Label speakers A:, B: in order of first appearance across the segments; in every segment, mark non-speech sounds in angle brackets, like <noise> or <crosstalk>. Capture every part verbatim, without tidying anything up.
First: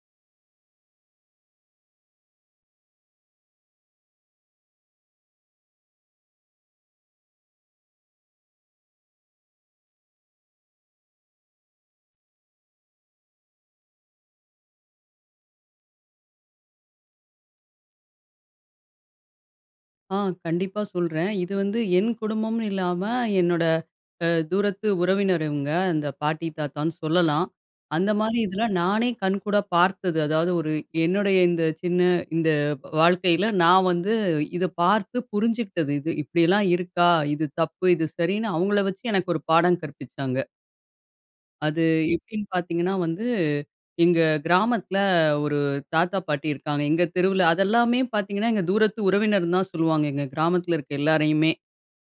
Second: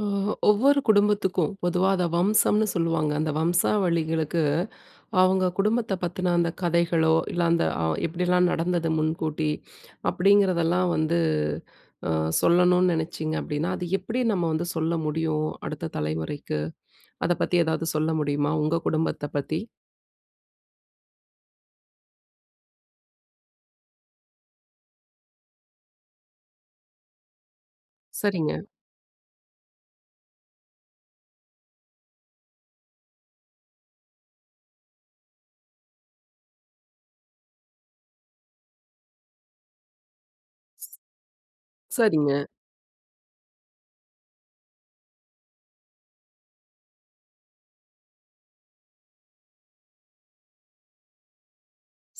A: ஓ ஒ ஒவ்வொரு குடும்பத்துக்கும், பொதுவா அத வம்சம்ன்னு சொல்லுவாங்க. அந்த வம்சாவளிகளுக்கு, அவுங்க குடும்பத்தை பத்தின அந்த கதைகளோ, இல்ல அந்த அ எப்டியெல்லாம் நடந்தது முன்கூட்டி, அப்டிங்கிறதெல்லாம் வந்து, ஆ சொல்லணும்னு நெனச்சீங்க அப்டின்னா, அது எப்டி நம்ம வந்து சொல்ல முடியும்? அடுத்த தலைமுறைக்கு. அத பத்தி ஏதாவது சொல்ல முடியுமா, உங்க குடும்பத்தை பத்தி?
B: ஆ, கண்டிப்பா சொல்றேன். இது வந்து என் குடும்பம்னு இல்லாம, என்னோட, அ தூரத்து உறவினர் இவுங்க. அந்த பாட்டி தாத்தான்னு சொல்லலாம். அந்த மாரி
A: சரிங்க.
B: இதுல, நானே கண்கூடா பார்த்தது. அதாவது, ஒரு என்னுடைய இந்த சின்ன இந்த வாழ்க்கையில நான் வந்து இதை பார்த்து புரிஞ்சுகிட்டது இது. இப்டியெல்லாம் இருக்கா? இது தப்பு, இது சரின்னு அவுங்கள வச்சு எனக்கு ஒரு பாடம் கற்பிச்சாங்க. அது
A: சரிங்க.
B: எப்டின்னு பாத்தீங்கன்னா வந்து, எங்க கிராமத்தில, ஒரு தாத்தா பாட்டி இருக்காங்க. எங்க தெருவுல அத எல்லாமே பாத்தீங்கன்னா, எங்க தூரத்து உறவினர்ன்னு தான் சொல்லுவாங்க. எங்க கிராமத்தில இருக்கிற எல்லாரையுமே.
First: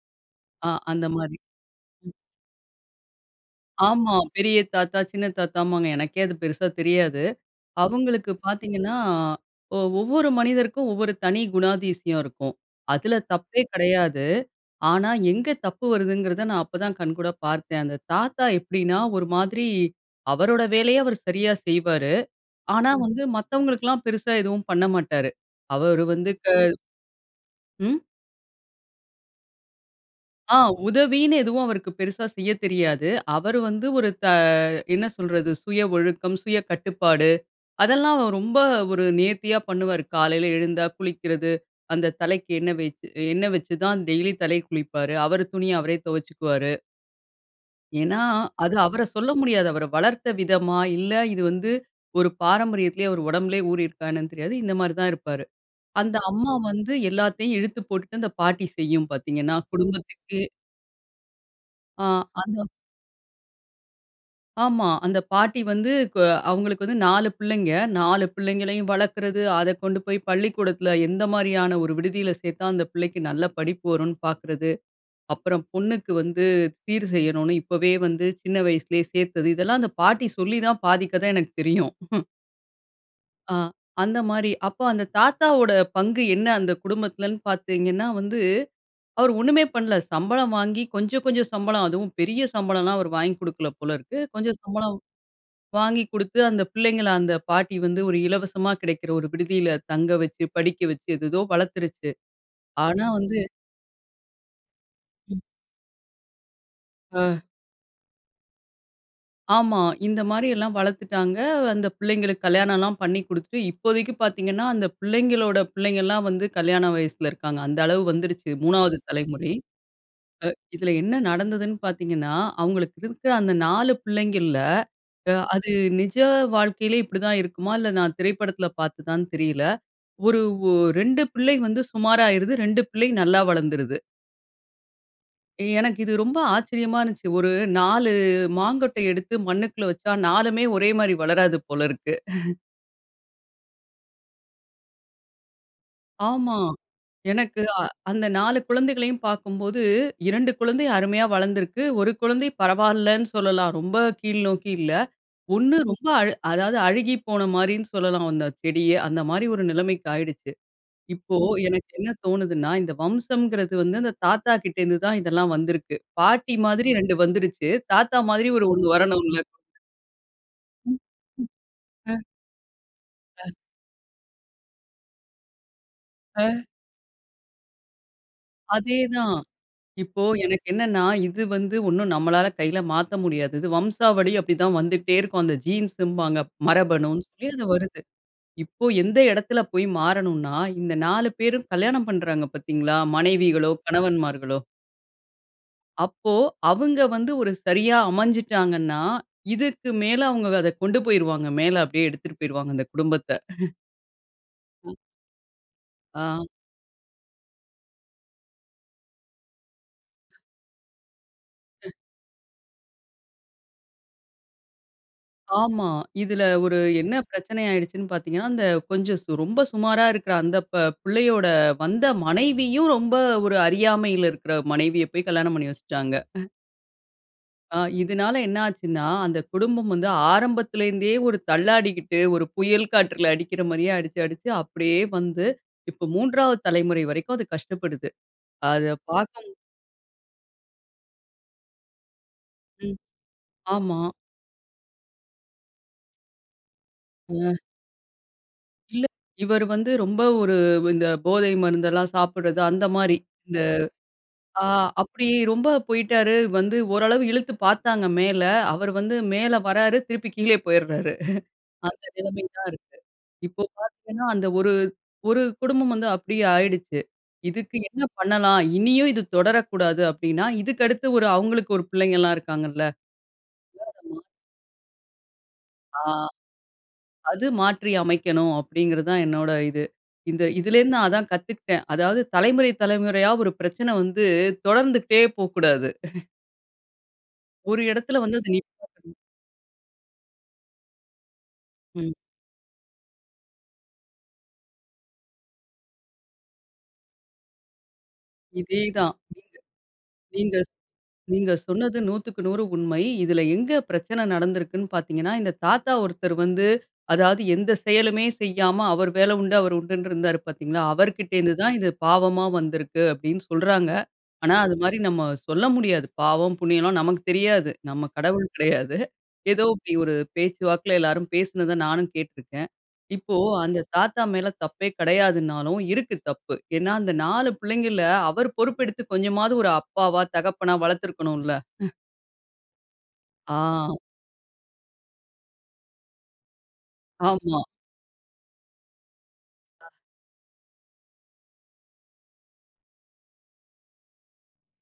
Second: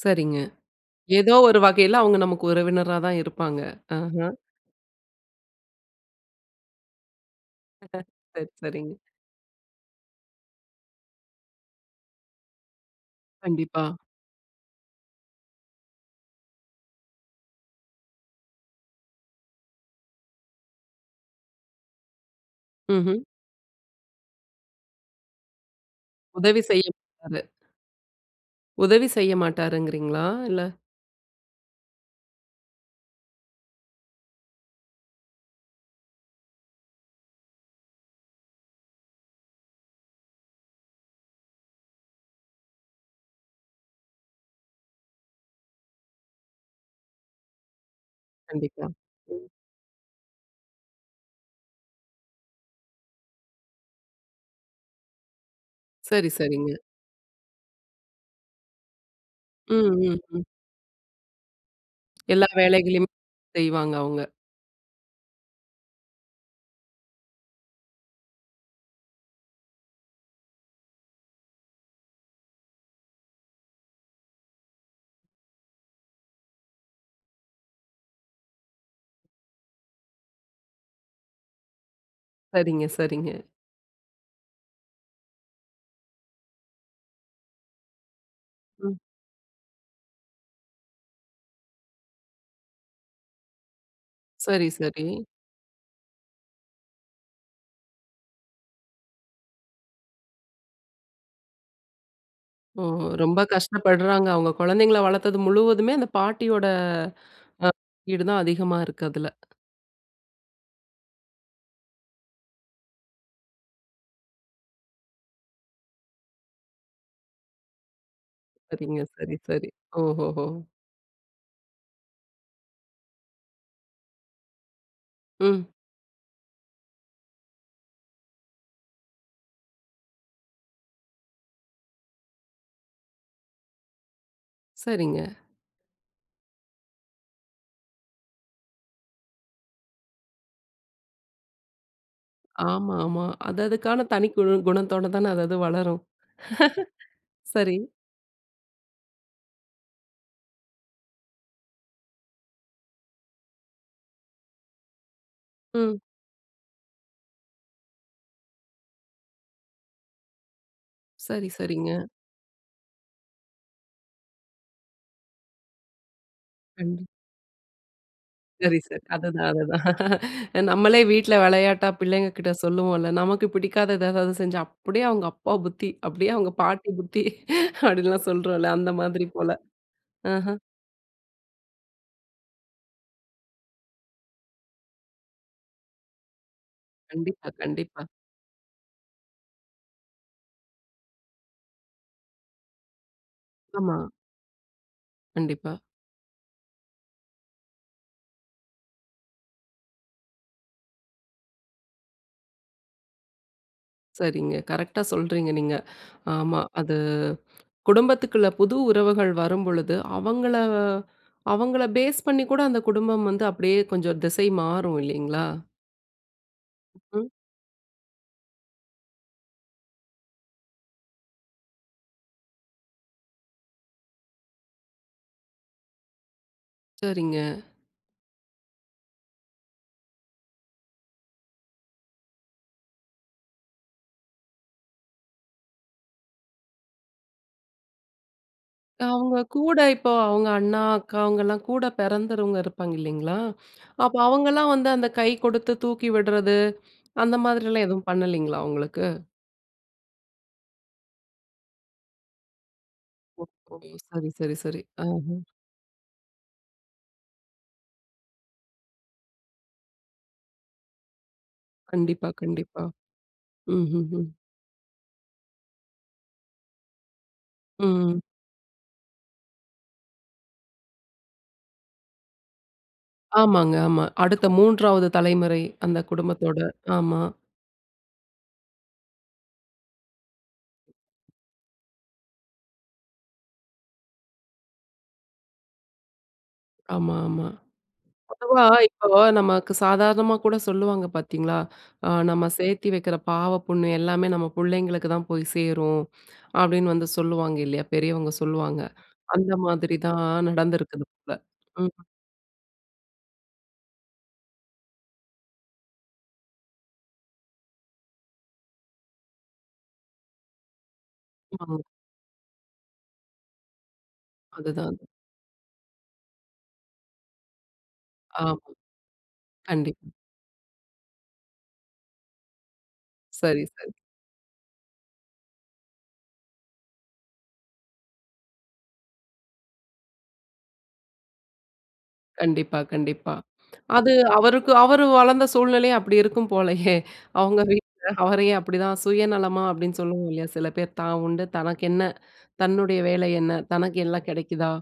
A: சரிங்க.
B: ஆ, அந்த
A: ஏதோ
B: மாரி.
A: ஒரு வகையில,
B: ம்.
A: அவுங்க நமக்கு உறவினரா தான் இருப்பாங்க.
B: ஆமா.
A: அஹ,
B: பெரிய தாத்தா சின்ன தாத்தாமாங்க. எனக்கே அது பெருசா தெரியாது.
A: <chuckles>
B: அவுங்களுக்கு
A: சரி
B: பாத்தீங்கன்னா
A: சரிங்க.
B: ஒ ஒவ்வொரு மனிதருக்கும் ஒவ்வொரு தனி குணாதிசயம் இருக்கும். அதில தப்பே
A: கண்டிப்பா.
B: கெடையாது. ஆனா எங்கே தப்பு வருதுங்கிறத நான் அப்பதான் கண்கூடா பார்த்தேன். அந்த தாத்தா எப்டின்னா, ஒரு மாதிரி அவரோட வேலைய அவரு சரியா செய்வாரு. ஆனா வந்து
A: ம்ஹ்ம்.
B: மததவங்களுக்கெல்லாம் பெருசா எதுவும் பண்ணமாட்டாரு. அவரு வந்து க
A: உதவி செய்யும் அது.
B: ம்.
A: உதவி செய்ய மாட்டாருங்கிறீங்களா?
B: ஆ
A: இல்ல.
B: உதவின்னு எதுவும் அவருக்கு பெருசா செய்ய தெரியாது. அவர் வந்து ஒரு த என்ன சொல்றது, சுய ஒழுக்கம், சுய கட்டுப்பாடு அதெல்லாம் ரொம்ப ஒரு நேர்த்தியா பண்ணுவாரு காலையில எழுந்தா குளிக்கறது, அந்த தலைக்கு எண்ணெ வச்சு எண்ணெ வச்சுதான் டெய்லி தலைக்கு குளிப்பாரு, அவரு துணிய அவரே தொவச்சிக்குவாரு. ஏன்னா, அது
A: கண்டிப்பா.
B: அவர சொல்ல
A: ம்.
B: முடியாது. அவர வளர்த்த விதமா இல்ல இது வந்து ஒரு பாரம்பரியத்துலேயே அவர் உடம்புலேயே ஊறி இருக்கா என்னன்னு தெரியாது. இந்த மாரி தான் இருப்பாரு. அந்த
A: சரி,
B: அம்மா
A: சரிங்க.
B: வந்து எல்லாத்தையும் இழுத்து போட்டுட்டு அந்த பாட்டி செய்யும் பாத்தீங்கன்னா
A: ம். ம்.
B: குடும்பத்துக்கே
A: ம்.
B: ஆ,
A: எல்லா
B: அது
A: வேலைகளையும் செய்வாங்க அவங்க.
B: ஆமா. அந்த பாட்டி வந்து கோ அவங்களுக்கு வந்து நாலு பிள்ளைங்க, நாலு பிள்ளைங்களையும் வளக்குறது அத கொண்டு போயி பள்ளிக்கூடத்துல எந்த மாரியான ஒரு விடுதியில சேத்தா, அந்த பிள்ளைக்கு நல்ல படிப்பு வருன்னு பாக்குறது, அப்பறம் பொண்ணுக்கு வந்து சீர் செய்யணும்னு இப்பவே வந்து சின்ன வயசுலேயே சேத்தது, இதெல்லாம் அந்த பாட்டி சொல்லி தான் பாதிக் கத எனக்கு தெரியும். <chuckles>
A: சரிங்க, சரிங்க.
B: அ அந்த மாரி, அப்போ அந்த தாத்தாவோட பங்கு என்ன அந்த குடும்பத்துலன்னு பாத்தீங்கன்னா வந்து
A: ம்.
B: அவரு ஒண்ணுமே பண்ல சம்பளம் வாங்கி கொஞ்சம், கொஞ்சம் சம்பளம் அதுவும் பெரிய சம்பளம்லாம் அவரு வாங்கி குடுக்கல போல இருக்கு. கொஞ்சம்
A: சரி,
B: சம்பளம்
A: சரி.
B: வாங்கி குடுத்து அந்த பிள்ளைங்கள அந்த பாட்டி வந்து ஒரு இலவசமா கிடைக்குற ஒரு விடுதியில தங்க வச்சு, படிக்க வச்சு ஏதேதோ வளத்துருச்சு.
A: ஓ!
B: ஆனா வந்து
A: ரொம்ப கஷ்டப்படுறாங்க. அவங்க குழந்தைங்கள வளத்தது
B: ம்.
A: முழுவதுமே அந்த பாட்டியோட
B: அ.
A: அ ஈடு தான் அதிகமா இருக்கு அதுல.
B: ஆமா, இந்த மாரில்லாம் வளத்துட்டாங்க. அந்த பிள்ளைங்களுக்கு கல்யாணம்லாம் பண்ணி குடுத்துட்டு இப்போதைக்கு பாத்தீங்கன்னா அந்த பிள்ளைங்களோட பிள்ளைங்கலாம் வந்து கல்யாண வயசுல இருக்காங்க. அந்த அளவுக்கு வந்துடுச்சு மூணாவது
A: சரிங்க. சரி,
B: தலைமுறை.
A: சரி. ஓஹோஹோ.
B: அ இதுல என்ன நடந்ததுன்னு பாத்தீங்கன்னா, அவங்களுக்கு இருக்குற அந்த நாலு பிள்ளைங்கள்ல
A: ம்.
B: அது நிஜ வாழ்க்கையிலே இப்டி தான் இருக்குமா? இல்ல நான் திரைப்படத்துல பாத்ததான்னு தெரியல. ஒரு ஓ ரெண்டு பிள்ளை வந்து சுமாரா ஆயிருது. ரெண்டு பிள்ளை நல்லா வளந்துருது.
A: சரிங்க.
B: எனக்கு இது ரொம்ப ஆச்சரியமா இருந்துச்சு. ஒரு நாலு மாங்கொட்டை எடுத்து மண்ணுக்குள்ள வச்சா நாலு ஒரே மாரி வளராது போலருக்கு. <chuckles>
A: ஆமா, ஆமா. அது அதுக்கான தனி குழு குணத்தோட தானே அது அது வளரும்.
B: ஆமா. எனக்கு
A: <chuckles> சரி.
B: அ அந்த நாலு குழந்தைகளையும் பார்க்கும்போது, இரண்டு குழந்தை அருமையா வளர்ந்திருக்கு. ஒரு குழந்தை பரவால்லன்னு சொல்லலாம், ரொம்ப கீழ்நோக்கி இல்ல. ஒண்ணு
A: ம்.
B: ரொம்ப அல் அதாவது அழுகி போன மாரின்னு சொல்லலாம் அந்த செடிய. அந்த மாரி ஒரு நிலைமைக்கு ஆயிடுச்சு. இப்போ
A: சரி,
B: எனக்கு
A: சரிங்க.
B: என்ன தோணுதுன்னா? இந்த வம்சம்ங்கிறது வந்து அந்த தாத்தா கிட்ட இருந்து தான் இதெல்லாம் வந்திருக்கு. பாட்டி மாதிரி
A: கண்டிப்
B: ரெண்டு வந்துருச்சு, தாத்தா மாதிரி ஒரு
A: சரி,
B: ஒண்ணு
A: சரி
B: வரணும்ல.
A: அதுதான், அதுதான்.
B: ம். ம்.
A: நம்மளே வீட்ல வெளையாட்டா
B: அ.
A: பிள்ளைங்க கிட்ட சொல்லுவோம்ல, நமக்கு
B: அ.
A: பிடிக்காதது எதாவது செஞ்சா, அப்டியே அவங்க அப்பா புத்தி, அப்டியே
B: ஆ.
A: அவங்க பாட்டி புத்தி அப்டிலாம் சொல்றோம்ல. அந்த
B: அதே
A: மாதிரி
B: தான்.
A: போல.
B: இப்போ
A: அஹ.
B: எனக்கு என்னன்னா, இது வந்து ஒண்ணும் நம்மளால கையில மாத்த முடியாது இது வம்சாவழி அப்டிதான் வந்துட்டே இருக்கும் அந்த ஜீன்ஸ்ன்பாங்க. மரபணு சொல்லி
A: கண்டிப்பா,
B: அது வருது.
A: கண்டிப்பா.
B: இப்போ எந்த எடத்தில போய் மாறனும்ன்னா? இந்த நாலு பேரும் கல்யாணம் பண்றாங்க பார்த்தீங்களா? மனைவிகளோ,
A: ஆமா.
B: கணவன்மார்களோ
A: கண்டிப்பா.
B: அப்போ அவுங்க வந்து, ஒரு சரியா அமஞ்சுட்டாங்கன்னா, இதுக்கு மேல அவுங்க அத கொண்டு போயிருவாங்க. மேல அப்பிடியே எடுத்துட்டு போயிடுவாங்க அந்த குடும்பத்த. <chuckles>
A: சரிங்க,
B: அ.
A: கரெக்ட்டா சொல்றீங்க நீங்க.
B: அ.
A: ஆமா. அது குடும்பத்துக்குள்ள புது உறவுகள் வரும்பொழுது, அவங்கள அவங்கள ஃபேஸ் பண்ணி கூட அந்த குடும்பம் வந்து அப்பிடியே கொஞ்சம் திசை மாறும் இல்லேங்களா!
B: ஆமா. இதுல ஒரு என்ன
A: ம்.
B: பிரச்சன ஆயிடுச்சுன்னு பாத்தீங்கனா அந்த கொஞ்சம் சு ரொம்ப சுமாரா இருக்குற அந்த ப பிள்ளையோட வந்த மனைவியும் ரொம்ப ஒரு அறியாமையில இருக்குற மனைவிய பேய் கல்யாணம் பண்ணி வச்சுட்டாங்க <chuckles>
A: சரிங்க.
B: அ இதுனால என்ன ஆச்சுன்னா, அந்த குடும்பம் வந்து ஆரம்பத்தில இருந்தே ஒரு தள்ளாடிக்கிட்டு ஒரு புயல் காற்றில அடிக்கிற மாரியே அடிச்சு அடிச்சு அப்பிடியே வந்து இப்போ மூன்றாவது தலைமுறை வரைக்கும் அது கஷ்டப்படுது. அத
A: அவுங்க
B: பாக்கும்
A: கூட இப்போ அவுங்க அண்ணா அக்கா அவுங்கலாம் கூட பிறந்தறுங்க இருப்பாங்க
B: ம்,
A: இல்லேங்களா!
B: ஆமா.
A: அப்போ அவுங்கலாம் வந்து அந்த கை கொடுத்து தூக்கி விட்றது, அந்த
B: அ.
A: மாதிரி எல்லாம் எதுவும் பண்ணலேங்களா! அவுங்களுக்கு.
B: இல்ல. இவரு வந்து ரொம்ப ஒரு இந்த போதை மருந்தெல்லாம் சாப்புட்றது அந்தமாரி.
A: ஓ
B: இந்த,
A: சரி, சரி,
B: ஆ
A: சரி. ஆ,
B: அப்பிடி
A: ஆ.
B: ரொம்ப போயிட்டாரு வந்து ஓரளவு இழுத்து பாத்தாங்க மேல, அவரு வந்து மேல வராரு திருப்பி கீழயே போயிறாரு <laughs> அந்த
A: கண்டிப்பா.
B: நிலைமை தான்
A: கண்டிப்பா.
B: இருக்கு. இப்போ
A: ம், ம்,
B: பாத்தீங்கன்னா
A: ம்.
B: அந்த ஒரு, ஒரு குடும்பம் வந்து அப்பிடியே ஆயிடுச்சு, இதுக்கு என்ன
A: ம்.
B: பண்ணலாம் இனியும் இது தொடரக்கூடாது அப்பிடின்னா இதுக்கு அடுத்து ஒரு அவுங்களுக்கு ஒரு பிள்ளைங்கலாம் இருக்காங்கல்ல,
A: ஆமாங்க, ஆமா.
B: <unintelligible>
A: அடுத்த மூன்றாவது தலைமுறை, அந்த
B: ஆ.
A: குடும்பத்தோட, ஆமா.
B: அது மாற்றி அமைக்கணும் அப்பிடிங்கிறது தான் என்னோட இது. இந்த இதுல இருந்து நான் அதான் கத்துக்கிட்டேன். அதாவது தலைமுறை, தலைமுறையா ஒரு பிரச்சன வந்து தொடர்ந்துகிட்டே போ கூடாது. <chuckles>
A: ஆமா ஆமா.
B: ஒரு இடத்துல வந்து அத
A: பொதுவா
B: நிப்பாட்டணும்.
A: இப்போ நமக்கு சாதாகமா கூட சொல்லுவாங்க பாத்தீங்களா, அ
B: ம்.
A: "நம்ம சேத்தி வெக்குற பாவ, புண்ணு எல்லாமே நம்ம புள்ளைங்களுக்கு தான் போய் சேரும்" அப்டின்னு வந்து சொல்லுவாங்க இல்லையா, பெரியவங்க சொல்லுவாங்க.
B: இதே தான்.
A: அந்த
B: நீங்க
A: மாதிரி தான்
B: நீங்க
A: நடந்திருக்குது போல.
B: நீங்க
A: ம்.
B: சொன்னது நூத்துக்கு நூறு உண்மை. இதில எங்க பிரச்சன நடந்திருக்குன்னு பாத்தீங்கனா, இந்த தாத்தா ஒருத்தர் வந்து அதாவது எந்த செயலுமே செய்யாம அவர் வேலை உண்டு அவர் உண்டுன்னு இருந்தாரு பாத்தீங்களா? அவர்கிட்ட இருந்து தான்
A: <unintelligible>
B: இது பாவமா வந்திருக்கு. அப்டின்னு சொல்றாங்க. ஆனா அது
A: அதுதான்
B: மாரி
A: அது.
B: நம்ம சொல்ல முடியாது. பாவம், புண்ணியம்லாம் நமக்கு தெரியாது. நம்ம கடவுள்
A: ஆமா.
B: கிடையாது. ஏதோ இப்டி
A: கண்டிப்பா.
B: ஒரு பேச்சுவாக்குல எல்லாரும் பேசினத நானும் கேட்ருக்கேன். இப்போ
A: சரி
B: அந்த
A: சரி.
B: தாத்தா மேல தப்பே கிடையாதுன்னாலும், இருக்கு தப்பு. ஏன்னா அந்த நாலு பிள்ளைங்கள்ல அவர் பொறுப்பு எடுத்து கொஞ்சமாவது ஒரு அப்பாவா, தகப்பனா வளத்திருக்கணுல்ல? <chuckles>
A: கண்டிப்பா கண்டிப்பா
B: ஆ.
A: அது அவருக்கு அவரு வளந்த சூழ்நிலையும் அப்டி இருக்கும் போலயே,
B: ஆமா.
A: அவுங்க வீட்ல அவரையும் அப்டிதான், "சுயநலமா"
B: அ.
A: அப்டின்னு சொல்லுவோம் இல்லையா, சில பேர் தான் உண்டு! தனக்கென்ன? தன்னுடைய வேலை என்ன? தனக்கு எல்லாம் கெடைக்குதா?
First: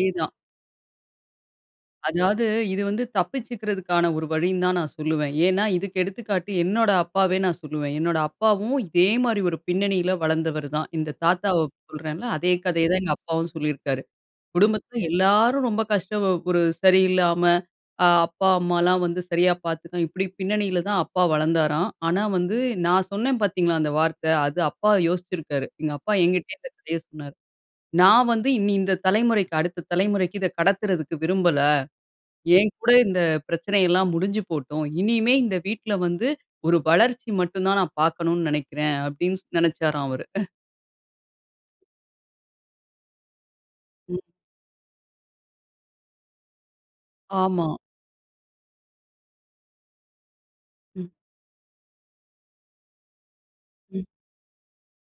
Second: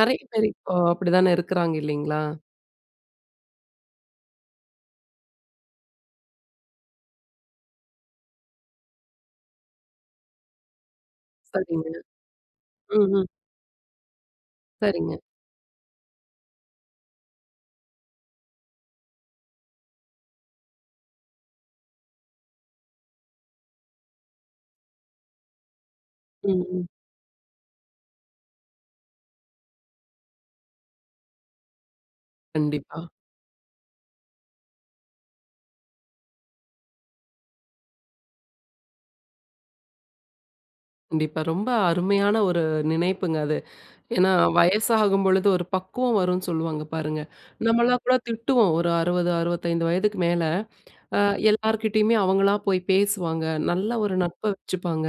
A: நெறையா பேர் இப்போ அப்டிதானே இருக்குறாங்க இல்லைங்களா?
B: அதாவது இது வந்து தப்பிச்சுக்கறதுக்கான ஒரு வழின்னு தான் நான் சொல்லுவேன். ஏன்னா இதுக்கு எடுத்துக்காட்டு என்னோட அப்பாவே நான் சொல்லுவேன் என்னோட அப்பாவும் இதே மாரி ஒரு பின்னணியில வளந்தவரு தான். இந்த தாத்தாவ
A: சரிங்க.
B: சொல்றேன்ல! அதே கதைய தான்
A: ம்
B: எங்க
A: ம்.
B: அப்பாவும் சொல்லிருக்காரு. குடும்பத்துல
A: சரிங்க.
B: எல்லாரும் ரொம்ப கஷ்டம் ஒரு சரியில்லாம அ அப்பா அம்மாலாம் வந்து சரியா பாத்துக்க இப்டி பின்னணியில தான் அப்பா வளந்தாராம். ஆனா வந்து, நான் சொன்னேன் பாத்தீங்களா அந்த வார்த்த, அது அப்பா யோசிச்சிருக்காரு. எங்க அப்பா என்கிட்டயே
A: ம்
B: இந்த
A: ம்.
B: கதைய சொன்னாரு. நான் வந்து, இனி இந்த தலைமுறைக்கு அடுத்த தலைமுறைக்கு இத கடத்துறதுக்கு விரும்பல. என் கூட
A: கண்டிப்பா.
B: இந்த பிரச்சனை எல்லாம் முடிஞ்சு போட்டும். இனிமே இந்த வீட்ல வந்து ஒரு வளர்ச்சி மட்டும் தான் நான் பாக்கணும்னு நெனைக்கிறேன். அப்டின்னு ஸ் நெனச்சாராம் அவரு. <chuckles>
A: கண்டிப்பா ரொம்ப அருமையான ஒரு நினைப்புங்க அது.
B: ம்.
A: ஏன்னா, வயசாகும் பொழுது ஒரு பக்குவம் வரும்னு சொல்லுவாங்க பாருங்க.
B: ஆமா.
A: நம்மெல்லாம் கூட திட்டுவோம் ஒரு அறுவது, அறுவத்தைந்து வயதுக்கு மேல,
B: ம்.
A: அ எல்லார்கிட்டயுமே அவங்களா போய் பேசுவாங்க நல்ல
B: ம்.
A: ஒரு நட்ப வச்சுப்பாங்க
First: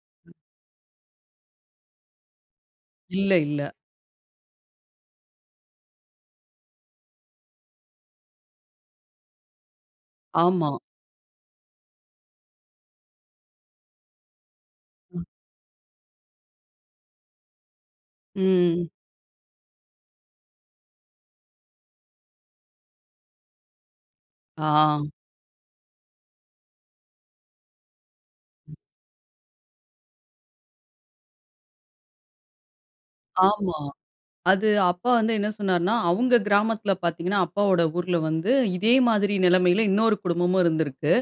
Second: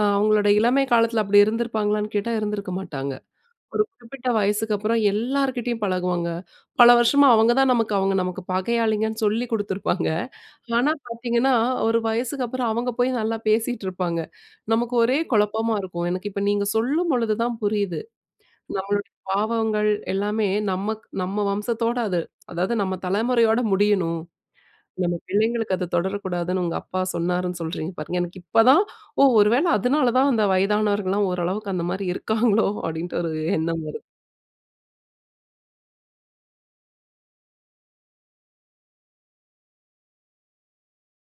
A: அ
B: ம்.
A: அவங்களோட இளமை காலத்துல அப்டி இருந்திருப்பாங்களான்னு கேட்டா இருந்திருக்க மாட்டாங்க.
B: இல்ல, இல்ல.
A: ஒரு குறிப்பிட்ட வயசுக்கு அப்பறம் எல்லார்கிட்டேயும் பழகுவாங்க பல வருஷமா அவங்க தான் நமக்கு அவங்க நமக்கு பகையாளிங்கன்னு சொல்லிக் <chuckles> குடுத்துருப்பாங்க.
B: ஆமா.
A: ஆனா, பாத்தீங்கன்னா ஒரு வயசுக்கு அப்பறம் அவங்க போய் நல்லா பேசிட்ருப்பாங்க. நமக்கு ஒரே
B: ம்.
A: குழப்பமா இருக்கும். எனக்கு இப்ப நீங்க சொல்லும்பொழுதுதான் புரியுது
B: ம்.
A: நம்மளோட பாவங்கள் எல்லாமே நமக்கு நம்ம வம்சத்தோட அத அதாவது நம்ம தலைமுறையோடு முடியணும்.
B: ஆ.
A: நம்ம பிள்ளைங்களுக்கு அது தொடரக்கூடாதுன்னு உங்க அப்பா சொன்னாருன்னு சொல்றீங்க பாருங்க. எனக்கு இப்பதான் ஓ ஒருவேள அதுனால தான் அந்த வயதானவர்கள்லாம் ஓரளவுக்கு அந்த மாரி இருக்காங்களோ, அப்டின்ற ஒரு
B: ஆமா.
A: எண்ணம் வருது.
B: அது அப்பா வந்து என்ன சொன்னாருன்னா, அவங்க கிராமத்துல பாத்தீங்கனா அப்பாவோட ஊர்ல வந்து இதே மாதிரி நிலைமையில இன்னொரு குடும்பமும் இருந்திருக்கு.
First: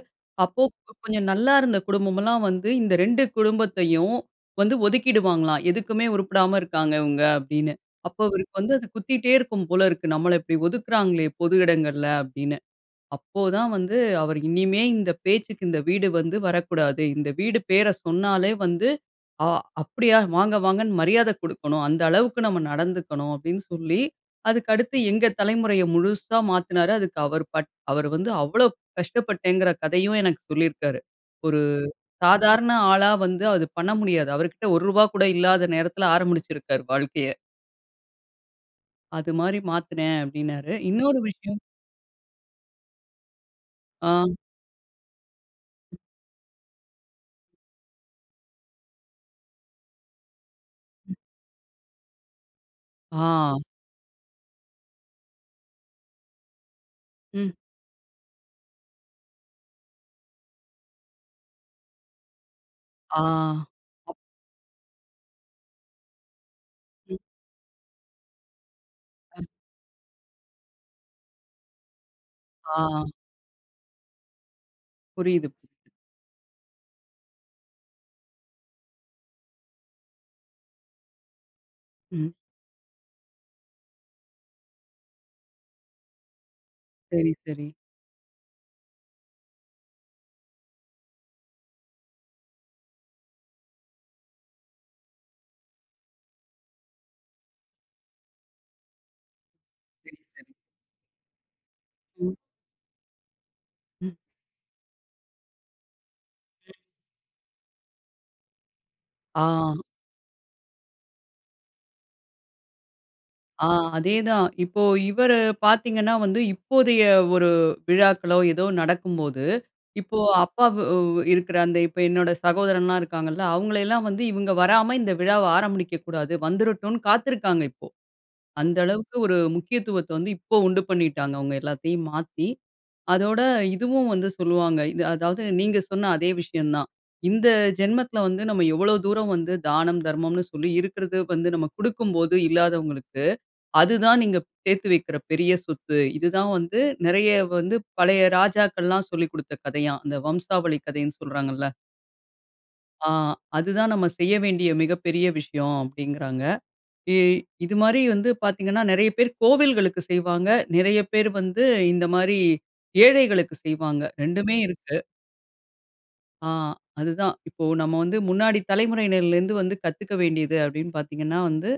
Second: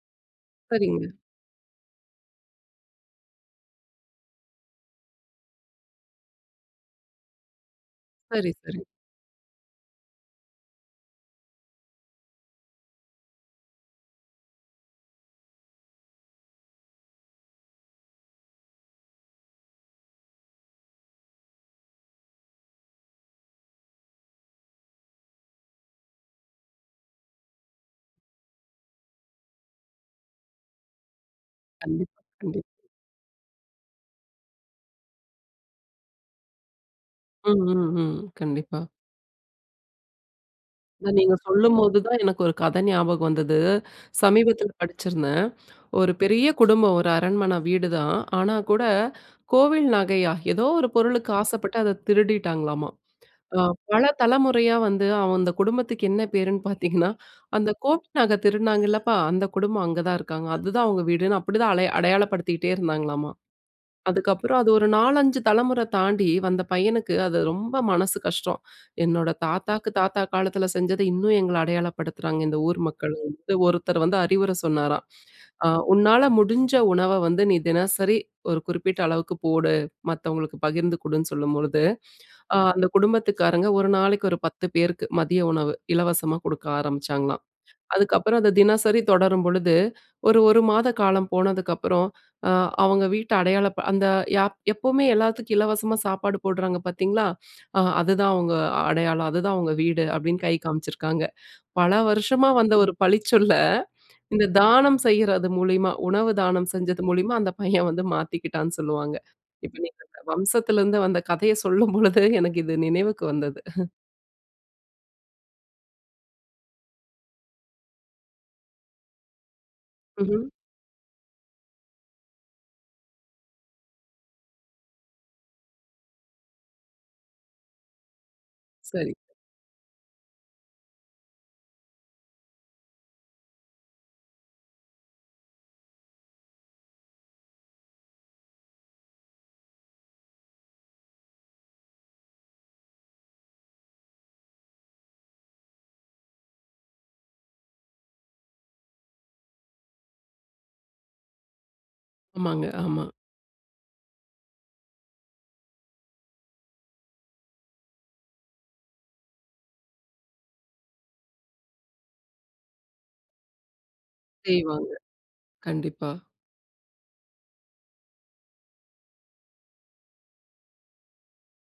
B: அப்போ
A: சரிங்க.
B: கொஞ்சம் நல்லா இருந்த குடும்பம் எல்லாம் வந்து இந்த ரெண்டு குடும்பத்தையும் வந்து ஒதுக்கிடுவாங்களாம். எதுக்குமே உருப்படாம இருக்காங்க இவங்க அப்டின்னு. அப்போ
A: சரி,
B: அவருக்கு வந்து
A: சரி.
B: அது குத்திக்கிட்டே இருக்கும் போல இருக்கு. நம்மள இப்டி ஒதுக்குறாங்களே பொது இடங்கள்ல அப்டின்னு. அப்போ தான் வந்து அவர் இனிமே இந்த, பேச்சுக்கு இந்த வீடு வந்து வரக்கூடாது. இந்த வீடு பேர சொன்னாலே வந்து ஆ அப்டியா வாங்க, வாங்கன்னு மரியாத குடுக்கணும். அந்த அளவுக்கு நம்ம நடந்துக்கணும். அப்டின்னு சொல்லி, அதுக்கடுத்து எங்க தலைமுறைய முழுசா மாத்தினாரா அதுக்கு அவர் பட் அவரு வந்து அவ்ளோ கஷ்டப்பட்டேங்கற கதையும் எனக்கு சொல்லிருக்காரு. ஒரு
A: கண்டிப்பா, கண்டிப்பா.
B: சாதாரண ஆளா வந்து அது பண்ண முடியாது. அவர்கிட்ட ஒருவா கூட இல்லாத நேரத்துல ஆரம்பிச்சுருக்குறாரு வாழ்க்கைய.
A: ம், ம், ம். கண்டிப்பா.
B: அது மாரி மாத்துனேன் அப்டின்னாரு.
A: இத
B: இன்னொரு
A: நீங்க
B: விஷயம்
A: சொல்லும்போது தான் எனக்கு ஒரு கத ஞாபகம் வந்தது.
B: ஆ.
A: சமீபத்துல படிச்சிருந்தேன். ஒரு பெரிய குடும்பம் ஒரு அரண்மன வீடுதான் ஆனா கூட கோவில் நகையா ஏதோ ஒரு
B: ம்.
A: பொருளுக்கு ஆசப்பட்டு அத திருடிட்டாங்களாமா,
B: ஆ.
A: அ பல தலைமுறையா வந்து அவந்து குடும்பத்துக்கு என்ன பேருன்னு <chuckles> பாத்தீங்கன்னா,
B: ம்.
A: "அந்த கோவில் நக திருடுனாங்கலப்பா அந்த குடும்பம் அங்க தான் இருக்காங்க. அதுதான் அவங்க வீடுன்னு" அப்டிதான் அடை அடையாளப்படுத்திகிட்டே
B: ஆ.
A: இருந்தாங்களாமா.
B: அப்
A: அதுக்கு அப்றம் அது ஒரு நாலஞ்சு தலைமுற தாண்டி வந்த பையனுக்கு
B: ம்.
A: அது ரொம்ப மனசு கஷ்டம். என்னோட
B: ம்.
A: தாத்தாவுக்கு தாத்தா காலத்துல செஞ்சது இன்னும் எங்கள அடையாளப்படுத்துறாங்க. இந்த
B: ஆ.
A: ஊர் மக்கள் வந்து ஒருத்தர் வந்து அறிவுர சொன்னாராம்.
B: புரியுது.
A: அ
B: புரியுது.
A: உன்னால முடிஞ்ச உணவ வந்து நீ தினசரி ஒரு குறிப்பிட்ட அளவுக்கு போடு. மத்தவங்களுக்கு பகிர்ந்து குடுன்னு சொல்லும் பொழுது.
B: ம்.
A: அ அந்த குடும்பத்துக்காரங்க ஒரு நாளைக்கு ஒரு பத்து பேருக்கு மதிய உணவு இலவசமா குடுக்க
B: சரி,
A: ஆரம்பிச்சாங்களாம்.
B: சரி.
A: அதுக்கப்பறம் அது தினசரி தொடரும் பொழுது, ஒரு ஒரு மாத காலம் போனதுக்கு அப்பறம் அ அவங்க வீட்ட அடையாள ப அந்த யாப் "எப்பவுமே எல்லாத்துக்கும் இலவசமா சாப்பாடு போடுறாங்க பாத்தீங்களா? அ அதுதான் அவங்க அடையாளம். அதுதான் அவங்க வீடு"
B: சரி,
A: அப்டின்னு
B: சரி.
A: கை காமிச்சிருக்காங்க. பல
B: ம்.
A: வருஷமா வந்த ஒரு பழிச்சொல்ல
B: ம்.
A: இந்த தானம் செய்றது மூலியமா, உணவு தானம்
B: ம்.
A: செஞ்சது மூலியமா அந்த பையன் <chuckles> வந்து மாத்திக்கிட்டான்னு சொல்லுவாங்க.
B: ஆ.
A: <unintelligible> வம்சத்துல இருந்து வந்த கதைய சொல்லும் பொழுது எனக்கு இது நினைவுக்கு வந்தது.
B: ஆ அதே தான் இப்போ இவரு பாத்தீங்கன்னா வந்து இப்போதைய ஒரு விழாக்களோ ஏதோ நடக்கும்போது, இப்போ
A: ஹ்ம்.
B: அப்பா வு இருக்குற அந்த இப்ப என்னோட சகோதரன்லா இருக்காங்கல்ல அவங்களையெல்லாம் வந்து இவங்க வராம இந்த விழாவ ஆரம்பிடிக்க கூடாது வந்துறட்டுனு, காத்துருக்காங்க இப்போ. அந்த
A: சரி.
B: அளவுக்கு ஒரு முக்கியத்துவத்த வந்து இப்போ உண்டு பண்ணிட்டாங்க அவங்க எல்லாத்தையும் மாத்தி. அதோட இதுவும் வந்து சொல்லுவாங்க. இது அதாவது நீங்க சொன்ன அதே விஷயம் தான். இந்த ஜென்மத்துல வந்து நம்ம எவ்ளோ தூரம் வந்து தானம், தர்மம்னு சொல்லி இருக்குறது வந்து நம்ம குடுக்கும்போது இல்லாதவங்களுக்கு, அதுதான் நீங்க சேத்து வக்கிற பெரிய சொத்து. இது தான் வந்து நிறைய வந்து பழைய ராஜாக்கள்லாம் சொல்லிக் குடுத்த கதையாம். அந்த வம்சாவளி கதைன்னு சொல்றாங்கள.
A: ஆமாங்க, ஆமா.
B: அ, அதுதான் நம்ம செய்ய வேண்டிய மிகப்பெரிய விஷயம். அப்படின்கிறாங்க. எ இது மாதிரி வந்து பார்த்தீங்கன்னா, நெறைய பேரு கோவில்களுக்கு செய்வாங்க. நெறைய பேரு வந்து, இந்த மாரி ஏழைகளுக்கு செய்வாங்க! ரெண்டுமே
A: செய்வாங்க.
B: இருக்கு.
A: கண்டிப்பா.
B: அ, அதுதான். இப்போ நம்ம வந்து முன்னாடி தலைமுறையினர்ல இருந்து வந்து கத்துக்க வேண்டியது அப்படின்னு பார்த்தீங்கன்னா வந்து,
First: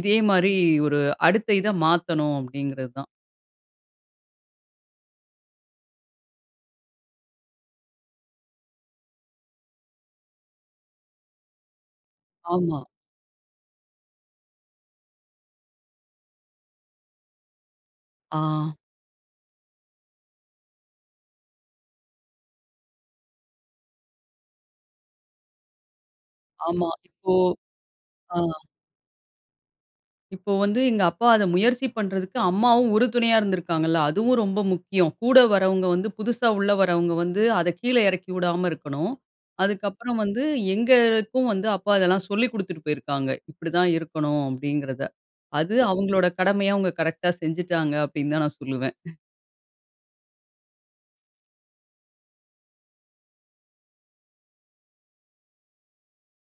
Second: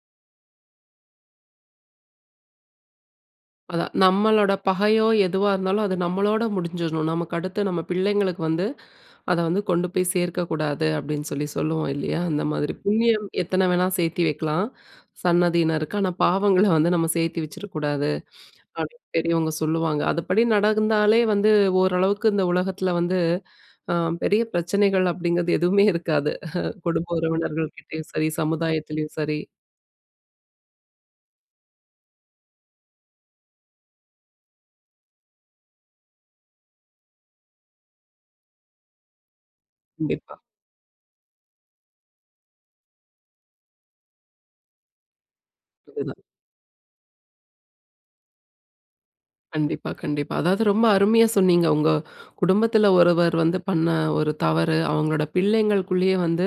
B: இதே மாரி ஒரு, அடுத்த இத மாத்தணும் அப்டிங்கிறது தான்.
A: அதான். நம்மளோட பகையோ எதுவா இருந்தாலும், அது நம்மளோட முடிஞ்சிரணும். நமக்கு அடுத்து நம்ம பிள்ளைங்களுக்கு வந்து, அத வந்து கொண்டு போய் சேர்க்கக்கூடாது அப்படின்னு சொல்லி சொல்லுவோம் இல்லையா? அந்த மாதிரி
B: ஆமா.
A: புண்ணியம் எத்தனை வேணா சேர்த்து வெக்கலாம். சன்னதியினருக்கு. ஆனா பாவங்கள வந்து நம்ம சேர்த்து வச்சுர கூடாது.
B: அ.
A: அப்படின்னு பெரியவங்க சொல்லுவாங்க! அதுப்படி நடந்தாலே வந்து, ஓரளவுக்கு இந்த உலகத்தில் வந்து, அ பெரிய பிரச்சனைகள் அப்டிங்கிறது எதுவுமே இருக்காது
B: ஆமா,
A: குடும்ப
B: இப்போ
A: உறவினர்கள் கிட்டயும் சரி,
B: அ.
A: சமுதாயத்திலயும் சரி!
B: இப்போ வந்து எங்க அப்பா அத முயற்சி பண்றதுக்கு, அம்மாவும் உறுதுணையா இருந்திருக்காங்கல்ல. அதுவும் ரொம்ப முக்கியம். கூட வரவங்க வந்து, புதுசா உள்ள வர்றவங்க வந்து, அத கீழே இறக்கி விடாம இருக்கனும். அதுக்கப்புறம்
A: கண்டிப்பா.
B: வந்து எங்களுக்கும் வந்து அப்பா அதெல்லாம் சொல்லிக் குடுத்துட்டு போயிருக்காறாங்க. இப்டி தான் இருக்கனும். அப்படின்கிறத. அது
A: அது தான்.
B: அவங்களோட கடமைய அவங்க கரெக்ட்டா செஞ்சுட்டாங்க! அப்டின்னு தான் நான் சொல்லுவேன். <chuckles>
A: கண்டிப்பா, கண்டிப்பா. அதாவது ரொம்ப அருமையா சொன்னீங்க, உங்க, குடும்பத்துல ஒருவர் வந்து பண்ண ஒரு தவறு, அவங்களோட பிள்ளைங்களுக்குள்ளயே வந்து,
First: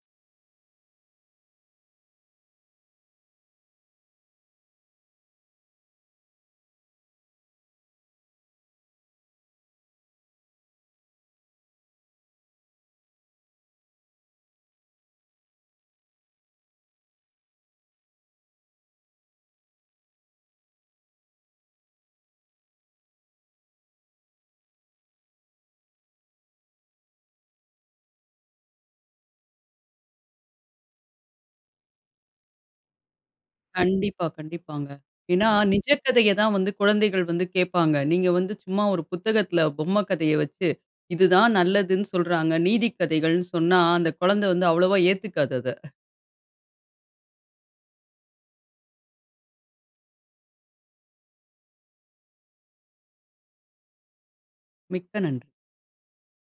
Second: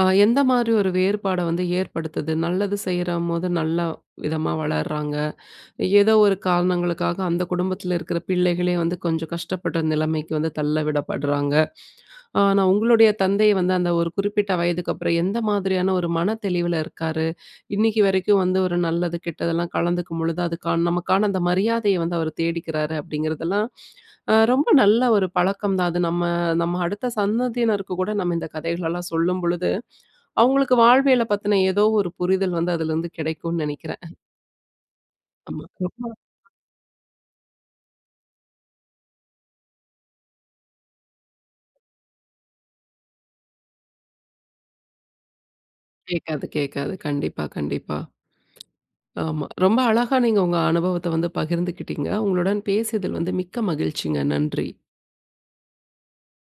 A: அ எந்த மாரி ஒரு வேறுபாட வந்து ஏற்படுத்துது? நல்லது செய்ற மோது நல்லா விதமா வளர்றாங்க. ஏதோ ஒரு காரணங்களுக்காக அந்த குடும்பத்துல இருக்குற பிள்ளைகளே வந்து, கொஞ்சம் கஷ்டப்படுற நிலைமைக்கு வந்து தள்ள விடப்படுறாங்க. அ, நான் உங்களுடைய தந்தை வந்து, அந்த ஒரு குறிப்பிட்ட வயதுக்கு அப்புறம் எந்த மாதிரியான ஒரு மனத்தெளிவுல இருக்காரு? இன்னிக்கு வரைக்கும் வந்து ஒரு நல்லது கெட்டதெல்லா கலந்துக்கும் பொழுது, அதுக்கான நமக்கான அந்த மரியாதய வந்து அவரு தேடிக்கிறாரு. அப்டிங்குறதெல்லாம், அ ரொம்ப நல்ல ஒரு பழக்கம் தான். அது நம்ம நம்ம அடுத்த சந்ததியினருக்கு கூட நம்ம இந்த கதைகள்லாம் சொல்லும்பொழுது, அவங்களுக்கு வாழ்வியல பத்தின ஏதோ ஒரு புரிதல் வந்து அதுலருந்து கெடைக்கும்னு நெனைக்குறன்.
B: கண்டிப்பா, கண்டிப்பாங்க. ஏன்னா நிஜ
A: ஆமா.
B: கதைய தான் வந்து குழந்தைகள் வந்து கேட்பாங்க. நீங்க வந்து சும்மா ஒரு புத்தகத்துல, பொம்ம கதைய வெச்சு. இது தான் நல்லதுன்னு சொல்றாங்க. நீதிக்கதைகள்னு சொன்னா, அந்த குழந்த வந்து அவ்வளவா ஏத்துக்காது அத!
A: கேக்காது கேக்காது. கண்டிப்பா கண்டிப்பா. ஆமா, ரொம்ப அழகா நீங்க உங்க அனுபவத்த வந்து பகிர்ந்துகிட்டீங்க. உங்களுடன் பேசியதில் வந்து மிக்க மகிழ்ச்சிங்க! நன்றி!
B: மிக்க நன்றி!